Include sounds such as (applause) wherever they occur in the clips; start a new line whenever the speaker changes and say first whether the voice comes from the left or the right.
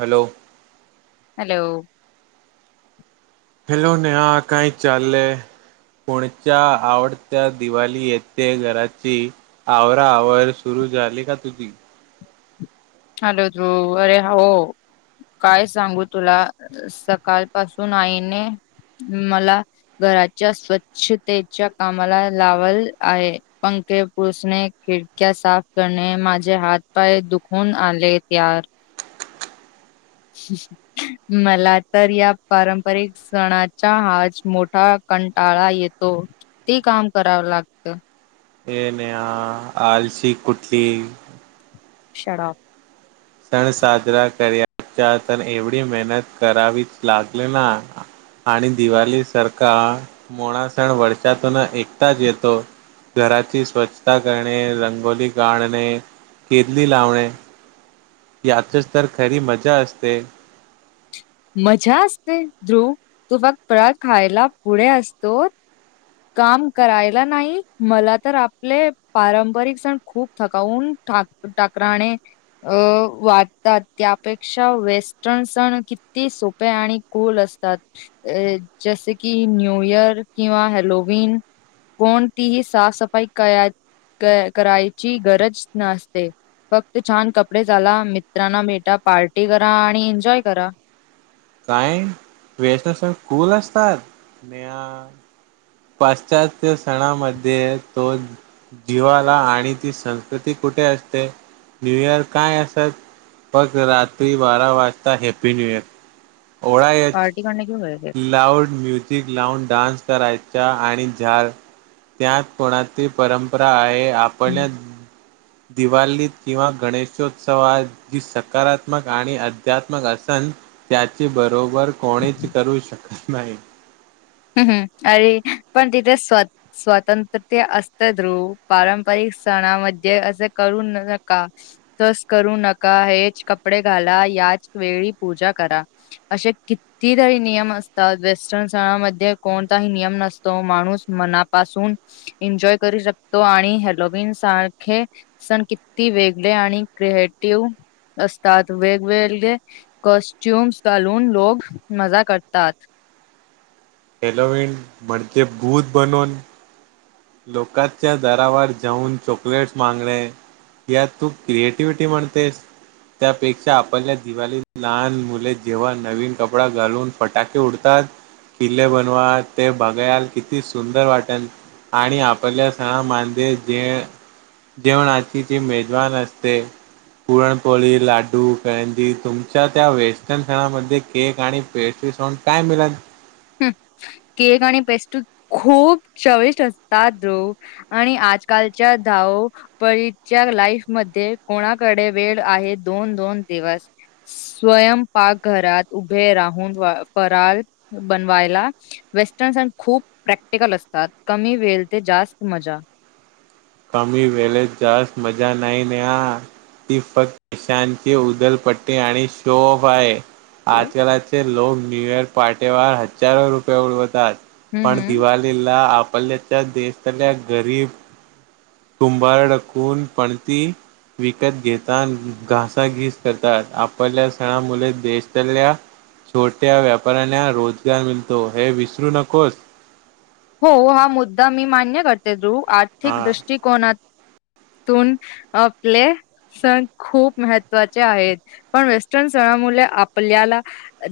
right: Hello
left: hello
right: फेलून हा काही चाल पुणच्या आवडत्या दिवाळी येथे घराची आवरा आवर सुरू झाली का तुझी
left: हॅलो तू अरे हो काय सांगू तुला सकाळ पासून आईने मला घराच्या स्वच्छतेच्या कामाला लावाल आहे पंखे पुसणे खिडक्या साफ करणे माझे हात पाय दुख होन आले त्यार मला तर या पारंपरिक सणाचा हात मोठा कंटाळा येतो ते काम करावं लागत
right: ये नेहा आलसी कुठली
left: शटाप
right: सण साजरा करायचा तर एवढी मेहनत करावीच लागले ना आणि दिवाळीसारखा मोळा सण वर्षातून एकटच येतो घराची स्वच्छता करणे रंगोली काढणे केदली लावणे यात्रेस तर खरी मजा असते
left: मजा असते ध्रुव तू फक् परत खायला पुढे असतो काम करायला नाही मला तर आपले पारंपरिक सण खूप थकावून ठा ठाकरराने अ वाटतात त्यापेक्षा वेस्टर्न सण किती सोपे आणि कूल असतात जसे की न्यू इअर किंवा हॅलो कोणतीही साफसफाई कयत करायची गरज नसते फक्त छान कपडे ला मित्रांना भेटा पार्टी करा आणि एन्जॉय करा
right: काय वेसनास कुल असतात न पाश्चात्य सणामध्ये तो जीवाला आणि ती संस्कृती कुठे असते न्यू इयर काय असत फक् रात्री बारा वाजता हॅप्पी न्यू इयर ओळा यच
left: क क् होर
right: लाऊड म्युझिक लाउड डान्स करायचा आणि झा त्यात कोणाची परंपरा आहे
left: है?
right: आपल्या दिवालीत किंवा गणेशोत्सव आज जी सकारात्मक आणि अध्यात्मक असन त्याचे बरोबर कोणीच करू शकत नाही
left: ह् अरे पण तिथे स्वत स्वतंत्रते असत ध्रुव पारंपरिक सणामध्ये असं करू नका तस करू नका हेच कपडे घाला याच वेळी पूजा करा असे किती तरी नियम असतात वेस्टर्न सणामध्ये कोणताही नियम नसतो माणूस मनापासून एन्जॉय करू शकतो आणि हेलोबीन सारखे सण किती वेगळे आणि क्रिएटिव्ह असतात वेगवेगळे कॉस्ट्युम्स घालून लोग मजा करतात
right: एलवेंट म्हणज भूत बनवून लोकांच्या दरावर जाऊन चॉकलेट्स मागणे यात तू क्रिएटिव्हटी म्हणतेस त्यापेक्षा आपल्या दिवाळीत लहान मुले जेव्हा नवीन कपडा घालून फटाके उडतात किल्ले बनवा ते बघायला किती सुंदर वाटेल आणि आपल्या सण मांदे जेण जेवणा आची जी मेजवान असते पुरणपोळी लाडू कळंदी तुमच्या त्या वेस्टर्न सणामध्ये केक आणि पेस्ट्री सोन काय मिला
left: हम् केक आणि पेस्ट्री खूप चविष्ट असतात रो आणि आजकालच्या धाव परीच्या लाईफ मध्ये कोणाकडे वेळ आहे दोन दोन दिवस स्वयं पाकघरात उभे राहून पळ बनवायला वेस्टर्न सन खूप प्रॅक्टिकल असतात कमी वेळ ते जास्त मजा
right: कमी वेळेत जास्त मजा नाही न ती फक्त कशानची उदलपट्टी आणि शोफ आहे
left: ओ
right: आजकालाचे लोक न्यू इयर पार्टीवर हजारो रुपये उडवतात
left: हम्म
right: पण
left: हम्म
right: दिवाळीला आपल्याच्या देशातल्या गरीब कुंभार डाकून पणती विकत घेता घासाघीस करतात आपल्या सणा मुले देशातल्या छोट्या व्यापाऱ्यांना रोजगार मिळतो हे विसरू नकोस
left: हो हा मुद्दा मी मान्य करते ु आर्थिक
right: हा
left: दृष्टिकोनात ून आपले सण खूप महत्त्वाचे आहेत पण वेस्टर्न सणामुळे आपल्याला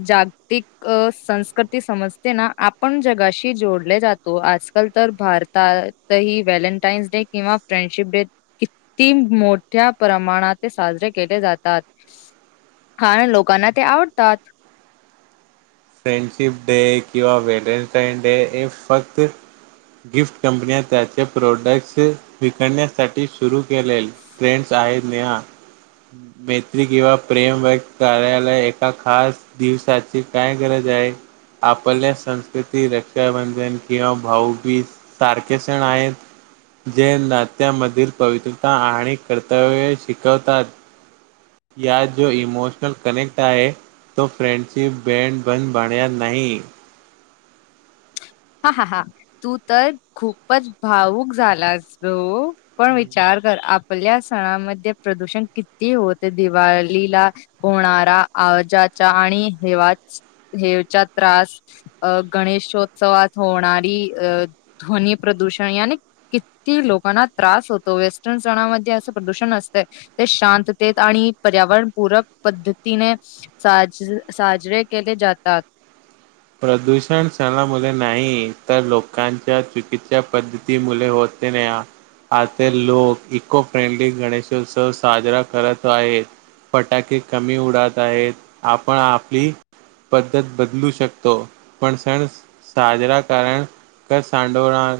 left: जागतिक संस्कृती समजते ना आपण जगाशी जोडले जात त आजकाल तर भारतातही व्हॅलेंटाईन्स डे किंवा फ्रेंडशिप डे किती मोठ्या प्रमाणात ते साजरे केले जातात हा लोकांना ते आवडतात
right: फ्रेंडशिप डे किंवा व्हलेंटाईन डे हे फक्त गिफ्ट कंपन्या त्याचे प्रोडक्ट्स विकण्यासाठी सुरू केलेल ट्रेंड्स आहेत नेहा मैत्री किंवा प्रेम वग कार्यालय एका खास दिवसाची काय गरज आहे आपल्या संस्कृती रक्षाबंधन किंवा भाऊबीज सारखे सण आहेत जे नात्यामधील पवित्रता आणि कर्तव्य शिकवतात या जो इमोशनल कनेक्ट आहे तो फ्रेंडशिप बँड बंद बड्या नाही
left: हा हा हा तू तर खूपच भाऊुक झालास ग पण विचार कर आपल्या सणामध्ये प्रदूषण किती होत दिवाळीला होणारा आवाजाचा आणि हेवा्हाच हेवचा त्रास अ गणेशोत्सवात होणारी अ ध्वनी प्रदूषण या किती लोकांना त्रास होतो वेस्टर्न सणामध्ये असं प्रदूषण असतं ते शांततेत आणि पर्यावरणपूरक पद्धतीने साज साजरे केले जातात
right: प्रदूषण सणामुळे नाही तर लोकांच्या चुकीच्या पद्धती मु होत तन आ लोक इको फ्रेंडली गणेशोत्सव साजरा करत आहेत फटाके कमी उडत आहेत आपण आपली पद्धत बदलू शकतो तो पण सण साजरा करण क सांडवणार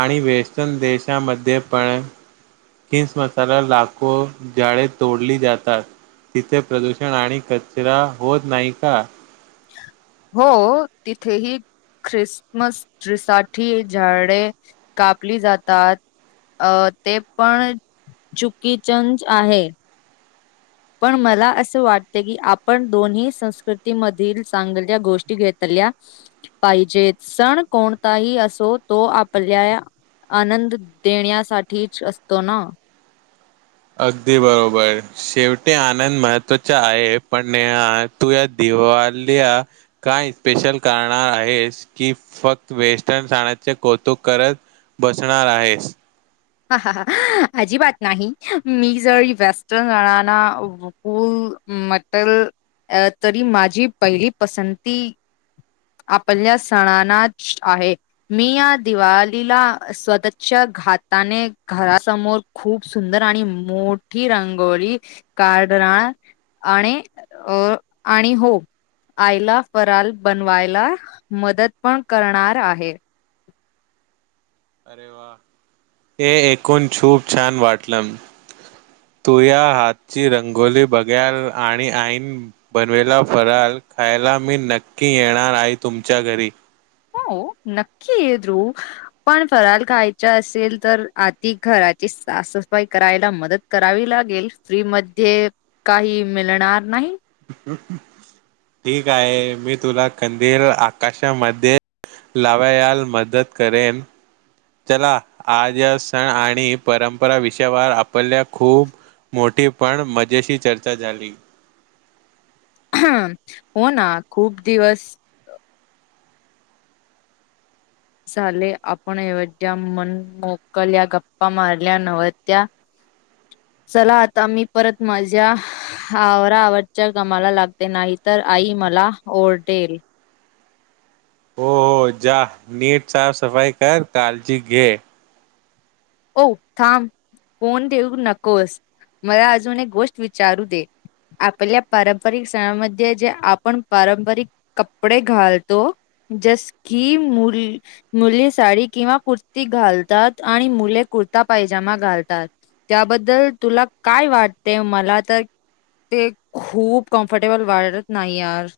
right: आणि वेस्टन देशामध्ये पण खिस मसाला लाखो जाळे तोडली जातात तिथे प्रदूषण आणि कचरा होत नाही का
left: हो तिथेही ख्रिसमस तिसाठी झाडे कापली जातात अ ते पण चुकीचंच आहे पण मला असं वाटत की आपण दोन्ही संस्कृतीमधील चांगल्या गोष्टी घेतल्या पाहिजेत सण कोणताही असो तो आपल्या आनंद देण्यासाठीच असतो ना
right: अगदी बरोबर शेवटी आनंद महत्त्वाचा आहे पण नेह तू या दिवालीया काय स्पेशल करणार आहेस की फक्त वेस्टर्न सााण्याचे कौतुक करत बसणार आहेस
left: ह ह अजिबात नाही मी जर वेस्टर्न जणारना कुल म्हटल अ तरी माझी पहिली पसंती आपल्या सणाांनाच आहे मी या दिवालीला स्वतच्या घात त्याने घरासमोर खूप सुंदर आणि मोठी रंगोली कारड राळ आणि अ आणि हो आयला फराल बनवायला मदत पण करणार आहे
right: अरे वा हे ऐूण छूप छान वाटलं तु या हातची रंगोली बघाल आणि आईन बनवेला फराल खायला मी नक्की येणार आई तुमच्या घरी
left: हो नक्कीी एक्रू पण फराल खायचा असेल तर आधी घराची साफसफाई करायला मदत करावी लागेल फ्री म काही मिळणार नाही
right: ठीक आहे मी तुला कंदेल आकाशामध्ये लावायाल मदत करेन. चला आज सण आणि परंपरा विषयावर आपल्या खूप मोठी पण मजेशी चर्चा झाली.
left: हो ना खूप दिवस झाले आपण एवढ्या मन मोकल्या गप्पा मारल्या नव्हत्या.
right: (inaudible)
left: चला आता मी परत माझ्या आवरा (unintelligible) गमाला लागते नाही तर आई मला ओरडेल
right: हो हो जा नीट साफसफाई कर काळजी घे.
left: ओ थांब फोन देऊ नकोस मला अजून एक गोष्ट विचारू दे. आपल्या पारंपरिक सणामध्ये जे आपण पारंपरिक कपडे घालतो. जस की मु मुली साडी किंवा कुर्ती घालतात आणि मुले कुर्ता पैजामा घालतात त्याबद्दल तुला काय वाटते? मला तर ते खूप कम्फर्टेबल वाढत नाही यार.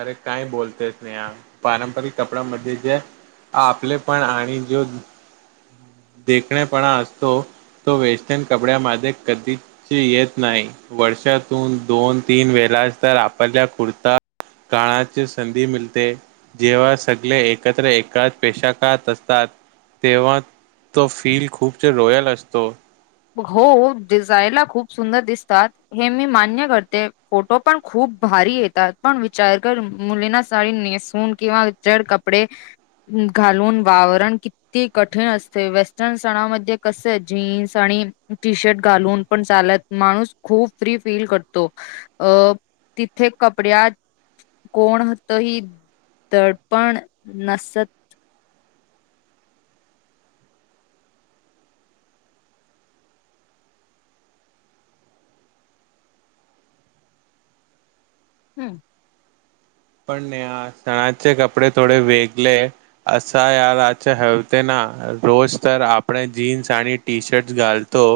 right: अरे काय बोलते स्नेहा पारंपरिक कपड्यांमध्ये जे आपले पण आणि जो देखणेपणा असतो. तो वेस्टर्न कपड्यामध्ये कधीच ती येत नाही वर्षातून दोन तीन वेला तर आपरल्या कुर्ता काळाची संधी मिलते. जेव्हा सगळे एकत्र एकात पेशा (unintelligible) असतात. तेव्हा तो फील खूपच रॉयल असतो.
left: हो हो दिजायला खूप सुंदर दिसतात. हे मी मान्य करते फोटो पण खूप भारी येतात पण विचार कर मुलीना साडी नेस (unintelligible) किंवा जर कपडे घालून वावरण किती कठीण असते. वेस्टर्न सणामध्ये कस आहे जीन्स आणि टी शर्ट घालून पण चालत माणूस खूप फ्री फील करतो. अ तिथे कपड्यात कोण होत ही दडपण नसत. हम्म.
right: पण नेहा सणाचे कपडे थोडे वेगले असा याराच्या हवते ना रोज तर आपण जीन्स आणि टी शर्ट घालतो.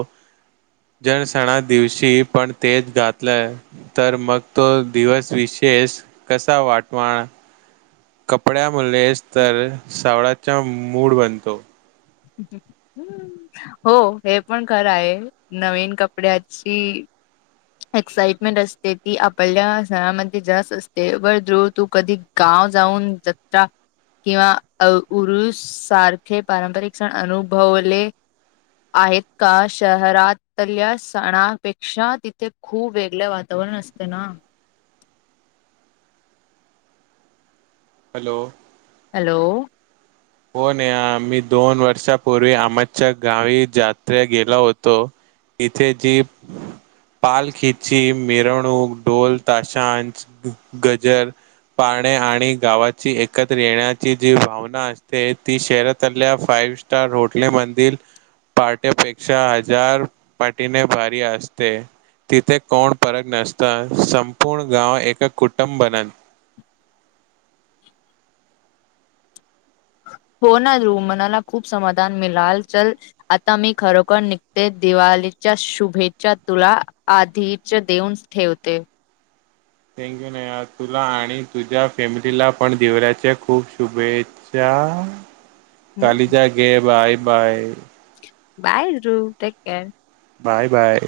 right: जर सणा दिवशी पण तेच घातलंय तर मग तो दिवस विशेष कसा वाटवा? कपड्या मुलेस तर सावळाचा मूड बनतो.
left: हम्म, हम्म. हो हे पण खरं आहे. नवीन कपड्याची एक्साइटमेंट असते ती आपल्याल्या सणामध्ये जास्त असते वर (unintelligible) कधी गाव जाऊन जत्रा किंवा उरूस सारखे पारंपरिक सन अनुभवले. आहेत का? शहरातल्या सणापेक्षा तिथे खूप वेगळ वातावरण असतें ना?
right: हॅलो.
left: हॅलो.
right: हो नेहा मी दोन वर्षापूर्वी आमच्या गावी जत्रा गेलो होतो. इथे जी पालखिची मिरवणूक ढोल, ताशांच गजर पाळणे आणि गावाची एकत्र येण्याची जी भावना अस ते ती शहरातल्या फाईव स्टार होटलेमधील पार्ट्यापेक्षा हजार पटीने भारी असते. तिथे कोण परक नसता संपूर्ण गाव एक कुटुंब बनत.
left: (unintelligible) हो ना रु मनाला खूप समाधान मिळाल चल. आता मी खरोखर निघते दिवाळीच्या शुभेच्छा तुला आधीच देऊन ठेवते.
right: थँक्यू नया तुला आणि तुझ्या फॅमिलीला पण दिवऱ्याचे खूप शुभेच्छा. कालिज
left: हम्म
right: घे बाय बाय.
left: बायू त्याक
right: बाय बाय.